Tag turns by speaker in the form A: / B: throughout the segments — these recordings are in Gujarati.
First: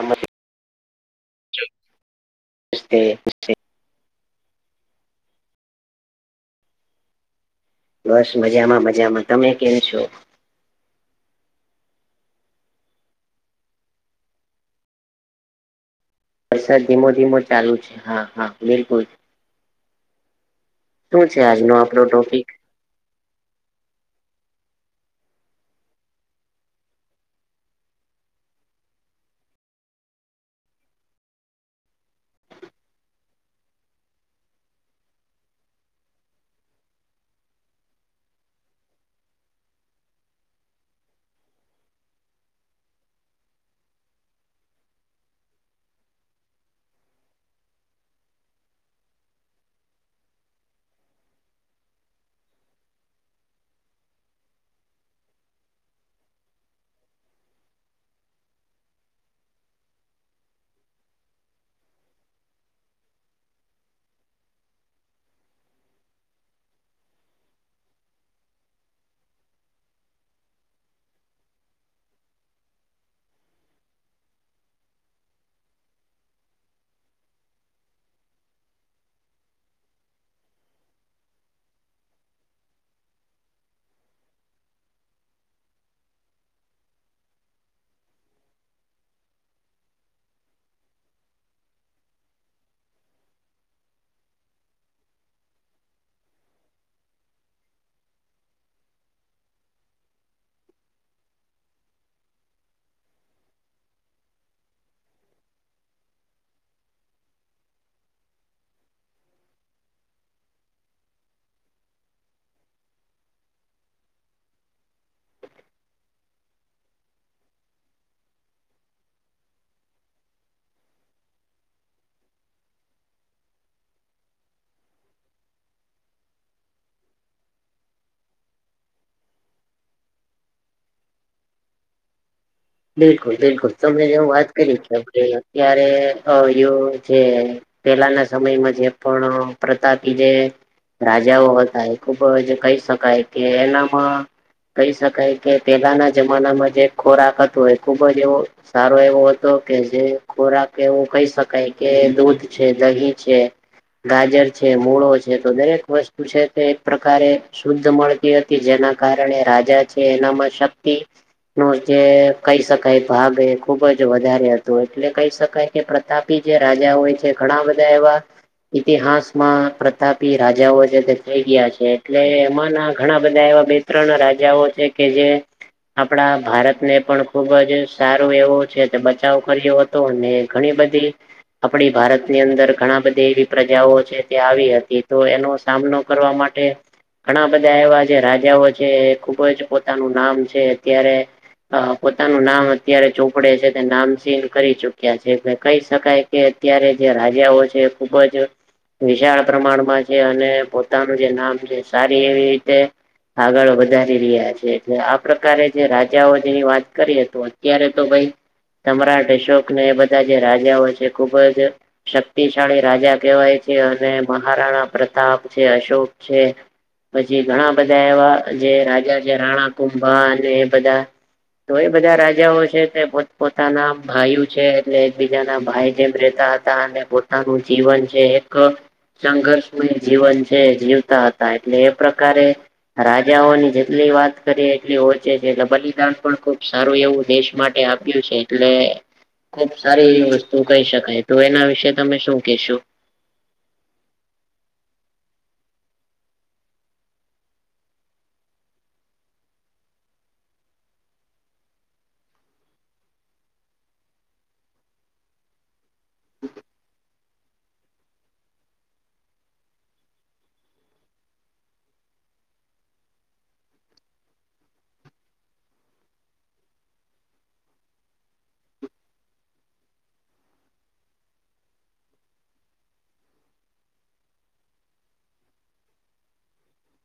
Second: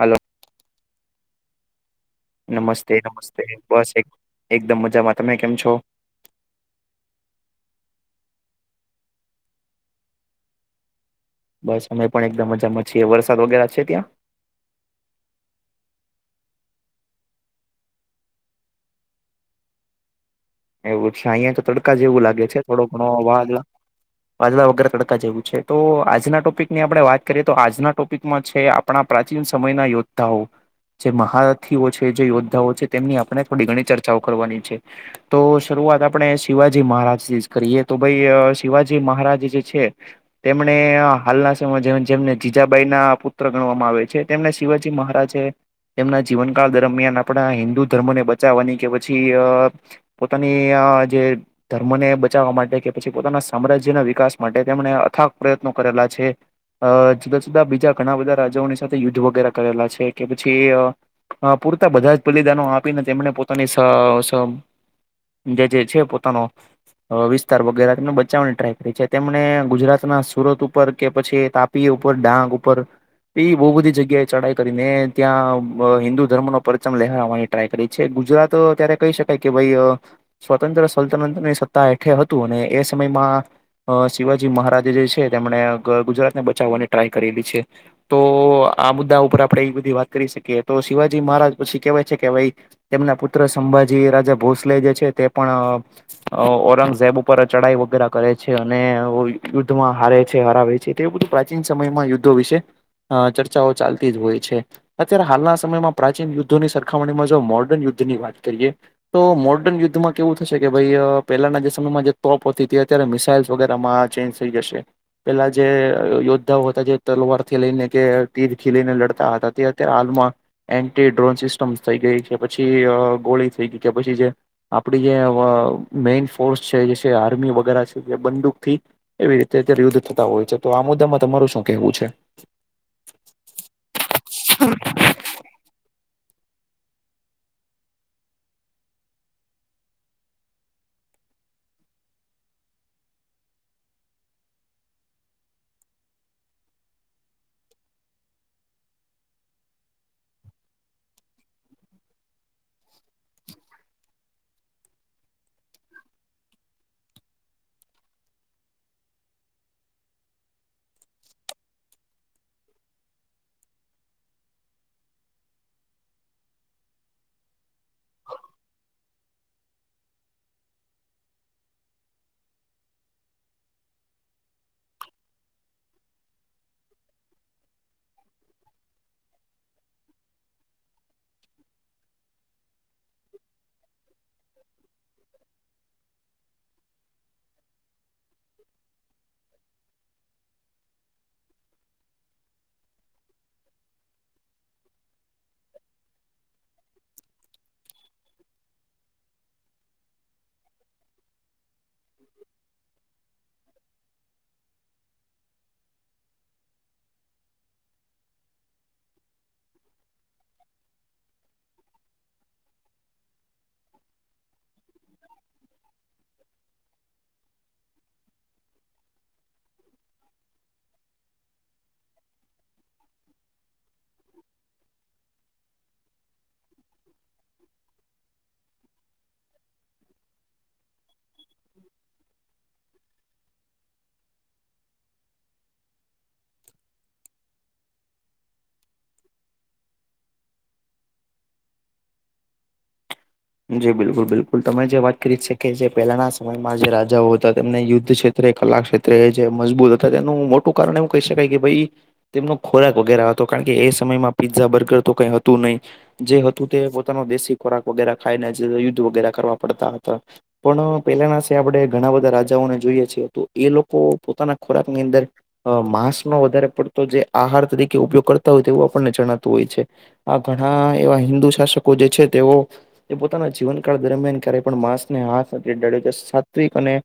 A: હલો નમસ્તે નમસ્તે બસ એક એકદમ મજામાં તમે કેમ છો?
B: બસ મજામાં મજામાં તમે કેમ છો?
A: બસ અમે પણ એકદમ મજામાં છીએ વરસાદ વગેરે છે, ત્યાં?
B: વરસાદ ધીમો ધીમો ચાલુ છે, હા હા બિલકુલ
A: એવું છે,
B: શું
A: અયા તો
B: આજનો
A: તડકા
B: આપણો
A: જેવું
B: ટોપિક
A: લાગે છે, થોડો ઘણો [unintelligible] વાદલા વગર તડકા જેવું છે, તો આજના ટોપિક ની આપડે વાત કરીએ તો આજના ટોપિકમાં છે. આપણા પ્રાચીન સમયના યોદ્ધાઓ જે મહારથીઓ છે, જે યોદ્ધાઓ છે, તેમની આપણે થોડી ઘણી ચર્ચાઓ કરવાની છે. તો શરૂઆત આપણે શિવાજી મહારાજથી જ કરીએ તો ભાઈ શિવાજી મહારાજ જે છે. તેમણે હાલના સમયમાં જે જેમને જીજાબાઈના પુત્ર ગણવામાં આવે છે. તેમને શિવાજી મહારાજે તેમના જીવનકાળ દરમિયાન આપણા હિન્દુ ધર્મને બચાવવાની કે પછી અ પોતાની અ જે ધર્મને બચાવવા માટે કે પછી પોતાના સામ્રાજ્યના વિકાસ માટે તેમણે અથાગ પ્રયત્નો કરેલા છે. અ જુદા જુદા બીજા ઘણા બધા રાજાઓની સાથે યુદ્ધ વગેરે કરેલા છે, કે પછી અ હ પૂરતા બધા જ બલિદાનો આપીને તેમને પોતાની સ સ જે જે છે પોતાનો વિસ્તાર વગેરે તેમને બચાવવાની ટ્રાય કરી છે તેમને ગુજરાતના સુરત ઉપર કે પછી તાપ પી ઉપર ડાંગ ઉપર એ બહુ બધી જગ્યાએ ચઢાઈ કરીને ત્યાં હિન્દુ ધર્મ નો પરચમ લહેરાવાની ટ્રાય કરી છે ગુજરાત આવો ત્યારે કહી શકાય કે ભઈ અ સ્વતંત્ર સલ્તનની સત્તા હેઠે હતું અને એ સમયમાં અ શિવાજી મહારાજ જે છે તેમણે અ ક ગુજરાત ને બચાવવાની ટ્રાય કરેલી છે. તો આ મુદ્દા ઉપર આપડે એવી બધી વાત કરી શકીએ તો શિવાજી મહારાજ પછી કેવાય છે કે ભઈ તેમના પુત્ર સંભાજી રાજા ભોસલે જે છે તે પણ અ અ ઔરંગઝેબ ઉપર ચઢાઈવો વગેરે કરે છે અને યુદ્ધ માં હારે છે હરાવે છે. એવું બધું પ્રાચીન સમયમાં યુદ્ધો વિશે અ ચર્ચાઓ ચાલતી જ હોય છે. અત્યારે હાલના સમયમાં પ્રાચીન યુદ્ધોની સરખામણીમાં જો મોર્ડર્ન યુદ્ધની વાત કરીએ તો મોડર્ન યુદ્ધ એમાં કેવું થશે કે ભાઈ અ પહેલાના જે સમયમાં જે તોપ મિસાઇલ વગેરેમાં ચેન્જ થઈ જશે પેલા જે યોદ્ધાઓ હતા જે તલવાર થી લઈને કે તીરથી લઈને લડતા હતા તે અત્યારે હાલમાં એન્ટી ડ્રોન સિસ્ટમ થઈ ગઈ છે પછી અ ગોળી થઈ ગઈ કે પછી જે આપડી જે અ મેન ફોર્સ છે જે આર્મી વગેરે છે જે બંદૂક થી એવી રીતે અત્યારે યુદ્ધ થતા હોય છે તો આ મુદ્દામાં તમાર શું કહેવું છે.
B: બિલકુલ બિલકુલ તમને જે હું વાત કરી આપણે અત્યારે અ જે પેલાના સમયમાં જે પણ પ્રતાપી જે રાજાઓ હતા એ ખુબ જ કહી શકાય કે એનામાં પણ કહી શકાય કે પેલાના જમાનામાં જે ખોરાક હતો એ ખુબ જ એવો સારો એવો હતો કે જે ખોરાક એવું કહી શકાય કે દૂધ છે દહી છે. ગાજર છે મૂળો છે તો દરેક વસ્તુ છે તે એક પ્રકારે શુદ્ધ મળતી હતી જેના કારણે રાજા છે એનામાં શક્તિ નો જે કહી શકાય ભાગ એ ખુબ જ વધારે હતો એટલે કહી શકાય કે પ્રતાપી જે રાજા હોય છે ઘણા બધા એવા ઇતિહાસમાં પ્રતાપી રાજાઓ જે થઈ ગયા છે એટલે એમાંના ઘણા બધા એવા બે ત્રણ રાજાઓ છે કે જે આપણા ભારતને પણ ખુબ જ સારો એવો છે તે બચાવ કર્યો હતો અને ઘણી બધી આપણી ભારતની અંદર ઘણા બધી એવી પ્રજાઓ છે તે આવી હતી તો એનો સામનો કરવા માટે ઘણા બધા એવા જે રાજાઓ છે એ ખુબ જ પોતાનું નામ છે અત્યારે અ પોતાનું નામ અત્યારે ચોપડે છે તે નામ સીલ કરી ચુક્યા છે એટલે કહી શકાય કે અત્યારે જે રાજાઓ છે ખુબ જ વિશાળ પ્રમાણમાં છે અને પોતાનું જે નામ છે સારી એવી રીતે આગળ વધારી રહ્યા છે એટલે આ પ્રકારે જે રાજાઓ જેની વાત કરી હતી અત્યારે તો ભાઈ સમ્રાટ અશોકને એ બધા જે રાજાઓ છે ખુબ જ શક્તિશાળી રાજા કહેવાય છે અને મહારાણા પ્રતાપ છે અશોક છે. પછી ઘણા બધા એવા જે રાજા છે રાણા કુંભા અને એ બધા તો એ બધા રાજાઓ છે તે પોત પોતાના ભાઈઓ છે એટલે એકબીજાના ભાઈ જેમ રેતા હતા અને પોતાનું જીવન છે એક સંઘર્ષમય જીવન છે જે વતા હતા એટલે એ પ્રકારે રાજાઓની જેટલી વાત કરીએ એટલી ઓછી છે એટલે બલિદાન પણ ખૂબ સારું એવું દેશ માટે આપ્યું છે એટલે ખુબ સારી એવી વસ્તુ કહી શકાય તો એના વિશે તમે શું કેશો
A: જી બિલકુલ બિલકુલ તમે જે વાત કરી છે કે જે પહેલાના સમયમાં જે રાજાઓ હતા તેમને યુદ્ધ છે કે કલા ક્ષેત્રે જે મજબૂત હતા તેનું મોટું કારણ એવું કહી શકાય કે ભઈ તેમનો ખોરાક વગેરે હતો કારણ કે એ સમયમાં પીઝા બર્ગર તો કઈ હતું નહી જે હતું તે પોતાનો દેશી ખોરાક વગેરા ખાઈને જે યુદ્ધ વગેરા કરવા પડતા હતા. પણ પહેલાના છે આપણે ઘણા બધા રાજાઓને જોઈએ છીએ તો એ લોકો પોતાના ખોરાકની અંદર અ માંસ નો વધારે પડતો જે આહાર તરીકે ઉપયોગ કરતા હોય તે એવું આપણને જણાતું હોય છે. આ ગઢા એવા હિન્દુ શાસકો જે છે તેઓ તે પોતાના જીવનકાળ દરમિયાન ક્યારેય પણ માંસને હાથ નથી અડાડ્યો નથી સાત્વિક અને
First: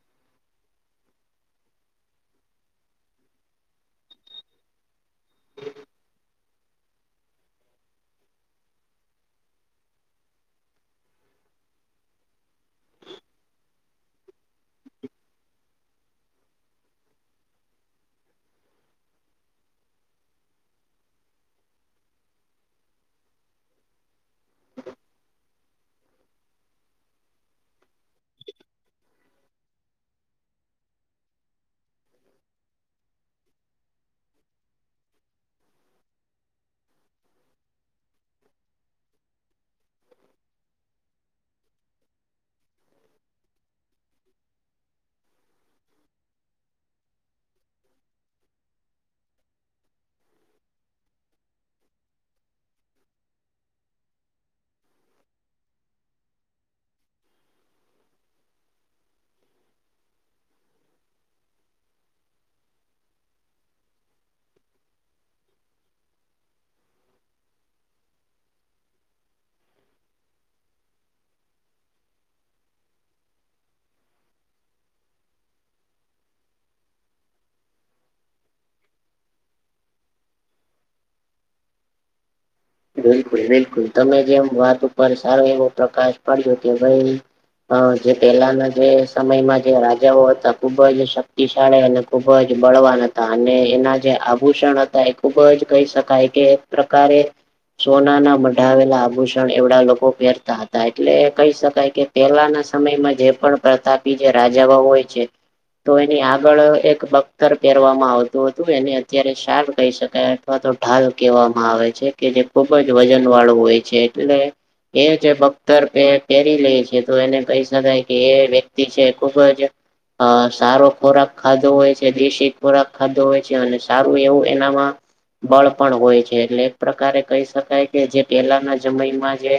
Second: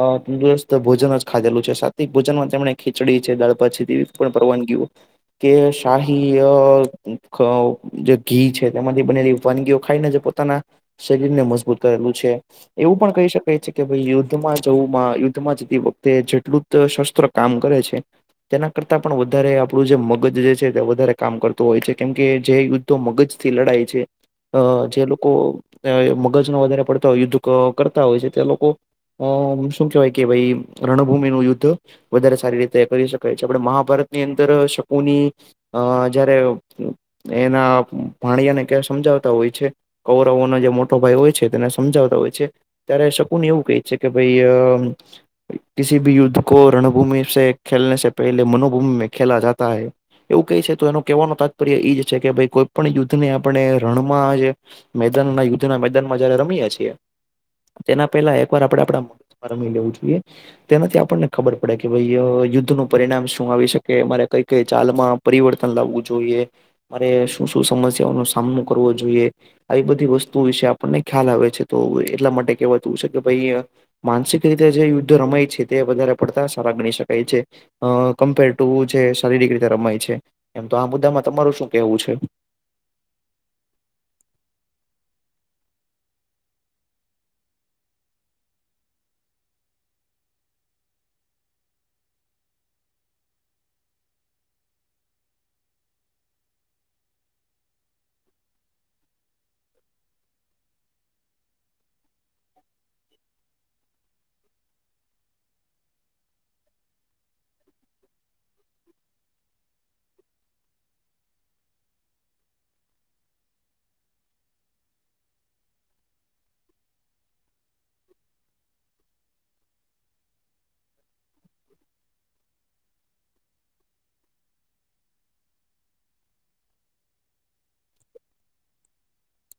A: માં તંદુરસ્ત ભોજન જ ખાધેલું છે સાવિક ભોજનમાં તેમણે ખીચડી છે દાળ ભાત છે તેવી પણ પરવાનગીઓ કે શાહી ય જે ઘી છે તેમાંથી બનેલી વાનગીઓ ખાઈને જે પો પોતાના શરીર ને મજબૂત કરેલું છે. એવું પણ કહી શકાય છે કે ભાઈ યુદ્ધમાં જવુંમાં યુદ્ધમાં જતી વખતે જેટલું ત શસ્ત્ર કામ કરે છે. તેના કરતા પણ વધારે આપડું જે મગજ જે છે તે વધારે કરતું હોય છે કેમ કે જે તો મગજથી લડાય છે અ અ જે લોકો [unintelligible] લોકો મગજ ના વધારે પડતા હોય યુદ્ધ કરતા હોય છે તે લોકો અ અ શું કહેવાય કે ભાઈ રણભૂમિ નું યુદ્ધ વધારે સારી રીતે કરી શકાય છે આપણે મહાભારતની અંદર શકુની અ જયારે એના ભાણિયાને ક્યા સમજાવતા હોય છે. કૌરવોનો જે મોટો ભાઈ હોય છે તેને સમજાવતા હોય છે. ત્યારે શકુની એવું કહે છે કે ભઈ અ કસી ભી યુદ્ધ કો રણભૂમિ સે ખેલનેસે પહેલે મનોભૂમિ મે ખેલા જાતા હે એવું કઈ છે તો એનો કહેવાનો તાત્પર્ય એ જ છે કે ભઈ કોઈ પણ યુદ્ધ ને આપણે રણમાં જ એ મેદાન ના યુદ્ધના મેદાનમાં જયારે રમીએ છીએ. તેના પેલા એક વાર આપડે આપડા રમી લેવું જોઈએ. તેનાથી આપણને ખબર પડે કે ભઈ યુદ્ધ નું પરિણામ શું આવી શકે અમારે કઈ કઈ ચાલમાં પરિવર્તન લાવવું જોઈએ મારે શું શું સમસ્યાઓનો સામનો કરવો જોઈએ. આવી બધી વસ્તુઓ વિશે આપણને ખ્યાલ આવે છે તો એટલા માટે કેહેવાતું હશે કે ભઈ અ માનસિક રીતે જે યુદ્ધ રમાય છે તે વધારે પડતા સારા ગણી શકાય છે. અ કમ્પેર ટુ જે શારીરિક રીતે રમાય છે એમ તો આ મુદ્દામાં તમારું શું કેવું છે.
B: બિલકુલ બિલકુલ તમે જેમ વાત ઉપર સારો એવો પ્રકાશ પાડ્યો કે ભાઈ હ જે પેલાના જે સમયમાં જે રાજાઓ હતા ખુબ જ શક્તિશાળી અને ખૂબ જ બળવાન હતા અને એના જે આભૂષણ હતા એ ખુબ જ કહી શકાય કે પ્રકારે સોના ના મઢાવેલા આભૂષણ એવડા લોકો ફેરતા હતા એટલે કહી શકાય કે પેલાના સમયમાં જે પણ પ્રતાપી જે રાજાઓ હોય છે. તો એની આગળ એક બખ્તર પહેરવામાં આવતું હતું એને અત્યારે સાપ કહી શકાય. અથવા તો ઢાલ કહેવામાં આવે છે કે જે ખુબ જ વજન વાળું હોય છે એટલે એ જે બખ્તર પેરી લે છે તો એને કહી શકાય કે એ વ્યક્તિ છે ખુબ જ અ સારો ખોરાક ખાધો હોય છે દેશી ખોરાક ખાધો હોય છે અને સારું એવું એનામાં બળ પણ હોય છે એટલે એક પ્રકારે કહી શકાય કે જે પહેલાના સમયમાં જે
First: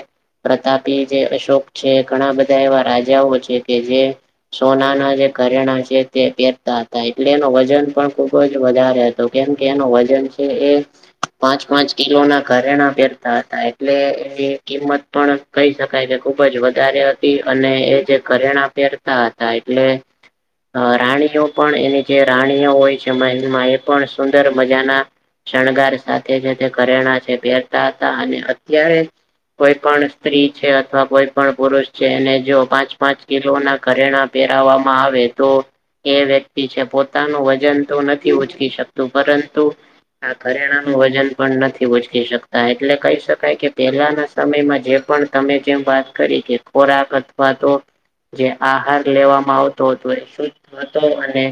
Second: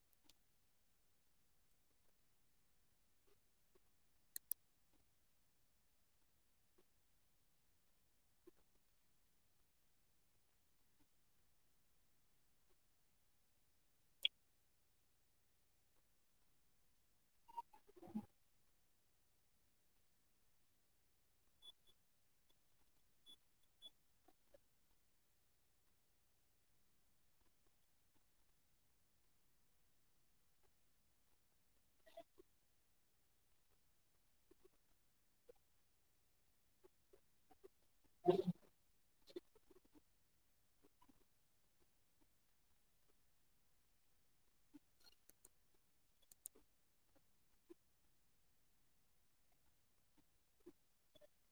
B: પ્રતાપી જે અશોક છે ઘણા બધા એવા રાજાઓ છે કે જે સોનાના જે ઘરેણા છે તે પહેરતા હતા એટલે એનું વજન પણ ખુબ જ વધારે હતું કેમ કે એનું વજન છે એ પાંચ પાંચ કિલો ના ઘરેણા પહેરતા હતા એટલે એ કિંમત પણ કહી શકાય કે ખુબ જ વધારે એ અને એ જે ઘરેણા પહેરતા હતા એટલે અ રાણીઓ પણ એની જે રાણીઓ હોય છે મહેલમાં એ પણ સુંદર મજાના શણગાર સાથે જે તે ઘરેણા છે પહેરતા હતા અને અત્યારે કોઈ પણ સ્ત્રી છે અથવા કોઈ પણ પુરુષ છે એને જો પાંચ પાંચ કિલો ના ઘરેણા પહેરાવવામાં આવે તો એ વ્યક્તિ છે પોતાનું વજન તો નથી ઉચકી શકતું પરંતુ આ ઘરેણા નું વજન પણ નથી [unintelligible] ઊંચકી શકતા એટલે કહી શકાય કે પહેલાના સમયમાં જે પણ તમે જેમ વાત કરી કે ખોરાક અથવા તો જે આહાર લેવામાં આવતો હતો એ શુદ્ધ હતો અને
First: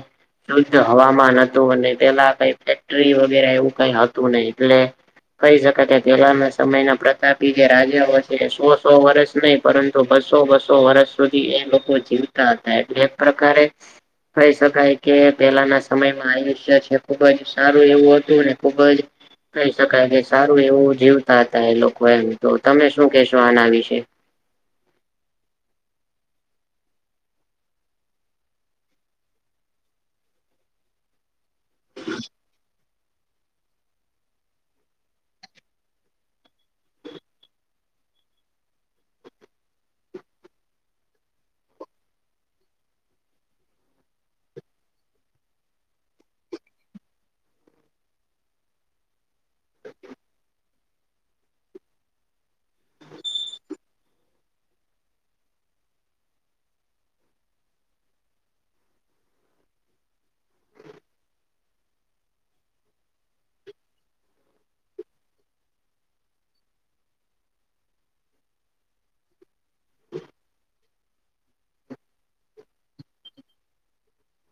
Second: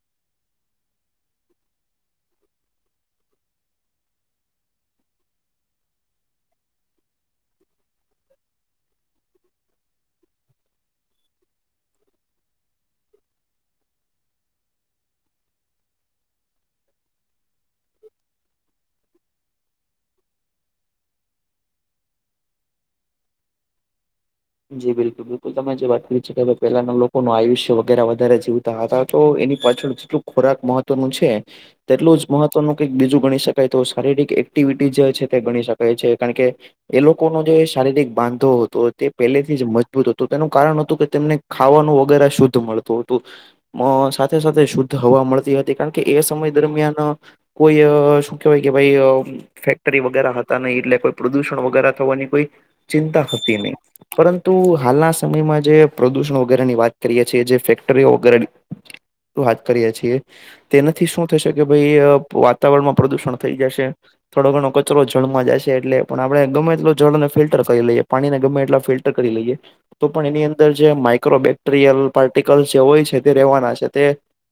B: શુદ્ધ હવામાન હતું અને પેલા કઈ ફેક્ટરી વગેરે એવું કઈ હતું નહીં એટલે કહી શકાય કે પહેલાના સમયના પ્રતાપી જે રાજાઓ છે સો સો વર્ષ નહી પરંતુ બસો બસો વર્ષ સુધી એ લોકો જીવતા હતા એટલે એક પ્રકારે કહી શકાય કે પહેલાના સમયમાં આયુષ્ય છે ખુબ જ સારું એવું હતું અને ખુબ જ કહી શકાય કે સારું એવું જીવતા હતા એ લોકો એમ તો તમે શું કેશો આના વિશે
A: જી બિલકુલ બિલકુલ તમે જે વાત [unintelligible] છે કે પેલાના લોકોનું આયુષ્ય વગેરા વધારે જીવ તો એની પાછળ જેટલું ખોરાક મહત્વનું છે તેટલું જ મહત્વનું ઈક બીજું ગણી શકાય તો શારીરિક એક્ટિવિટી જે છે તે ગણી શકાય છે કારણ કે એ લોકોનો જે શારીરિક બાંધો હતો તે પહેલેથી જ મજબૂત હતું તેનું કારણ હતું કે તેમને ખાવાનું વગેરે શુદ્ધ મળતું હતું અ સાથે સાથે શુદ્ધ હવા મળતી હતી કારણકે એ સમય દરમિયાન કોઈ શું કેહેવાય કે ભાઈ ફેક્ટરી વગેરે હતા નહી એટલે કોઈ પ્રદુષણ વગેરે થવાની કોઈ ચિંતા હતી નહી પરંતુ હાલના સમયમાં જે પ્રદુષણ વગેરેની વાત કરીએ છીએ જે ફેક્ટરીઓ વગેરે વાત કરીએ છીએ તેનાથી શું થશે કે ભાઈ વાતાવરણમાં પ્રદુષણ થઈ જશે થોડો ઘણો કચરો જળમાં જશે એટલે પણ આપણે ગમે એટલો જળને ફિલ્ટર કરી લઈએ પાણીને ગમે એટલા ફિલ્ ટર કરી લઈએ તો પણ એની અંદર જે માઈક્રો બેક્ટેરિયલ પાર્ટિકલ જે હોય છે તે રહેવાના છે તે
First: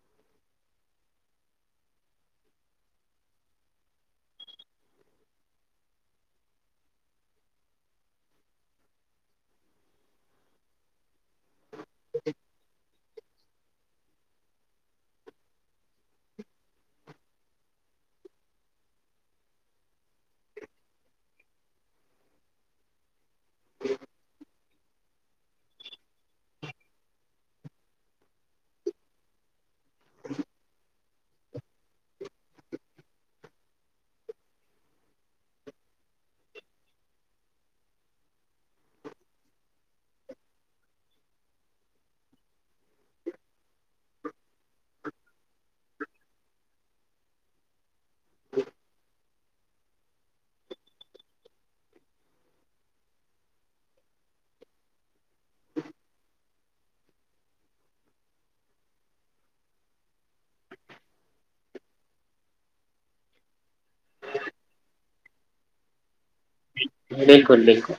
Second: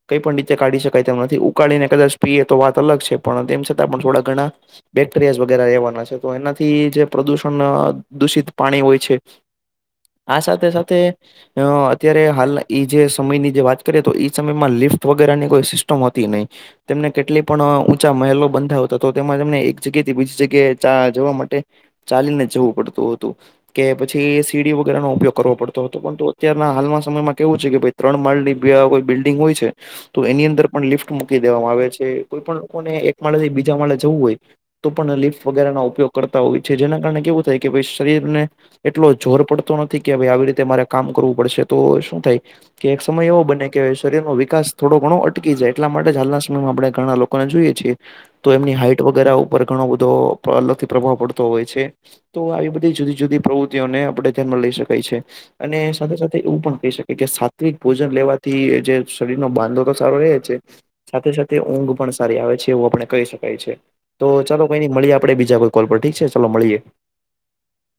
A: કઈ પણ રીતે કાઢી શકાય તેમ નથી. ઉકાળીને કદાચ પીએ તો વાત અલગ છે પણ તેમ છતાં પણ થોડા ઘણા બેક્ટેરિયા જ વધારે રહેેવાના છે તો એનાથી જે પ્રદૂષણ દૂષિત પાણી હોય છે આ સાથે સાથે અ અત્યારે હાલ એ જે સમયની જે વાત કરીએ તો એ સમયમાં લિફ્ટ વગેરેની કોઈ સિસ્ટમ હતી નહી તેમને કેટલી પણ ઊંચા મહેલો બંધાવતા તો તેમાં તેમને એક જગ્યા થી બીજી જગ્યાએ જવા માટે ચાલીને જવું પડતું હતું કે પછી એ સીડી વગેરેનો ઉપયોગ કરો પડતો હતો પરંતુ અત્યારના હાલના સમયમાં કેવું છે કે ભાઈ ત્રણ માળ ની કોઈ બિલ્ડિંગ હોય છે તો એની અંદર પણ લિફ્ટ મૂકી દેવામાં આવે છે કોઈ પણ લોકોને એક માળથી બીજા માળા જવું હોય તો પણ લિફ્ટ વગેરેનો ઉપયોગ કરતા હોય છે જેના કારણે કેવું થાય કે ભઈ શરીરને એટલો જોર પડતો નથી કે ભાઈ આવી રીતે મારે કામ કરવું પડશે તો શું થાય કે એક સમય એવો બને કે શરીરનો વિકાસ થોડો ઘણો અટકી જાય એટલા માટે જ હાલના સમયમાં આપણેે ઘણા લોકોને જોઈએ છીએ તો એમની હાઇટ વગેરે ઉપર ઘણો બધો અલગથી પ્રભાવ પડતો હોય છે તો આવી બધી જુદી જુદી પ્રવ તેઓને આપણે ધ્યાનમાં લઈ શકાય છે. અને સાથે સાથે એવું પણ કહી શકે કે સાત્વિક ભોજન લેવાથી જે શરીર નો બાંધો તો સારો રહે છે સાથે સાથે ઊંઘ પણ સારી આવે છે એવું આપણે કહી શકાય છે. તો ચાલો કોઈ નઈ મળીએ આપે બીજા કોઈ કોલ પર ઠીક છે ચાલો મળીએ.
B: બિલકુલ બિલકુલ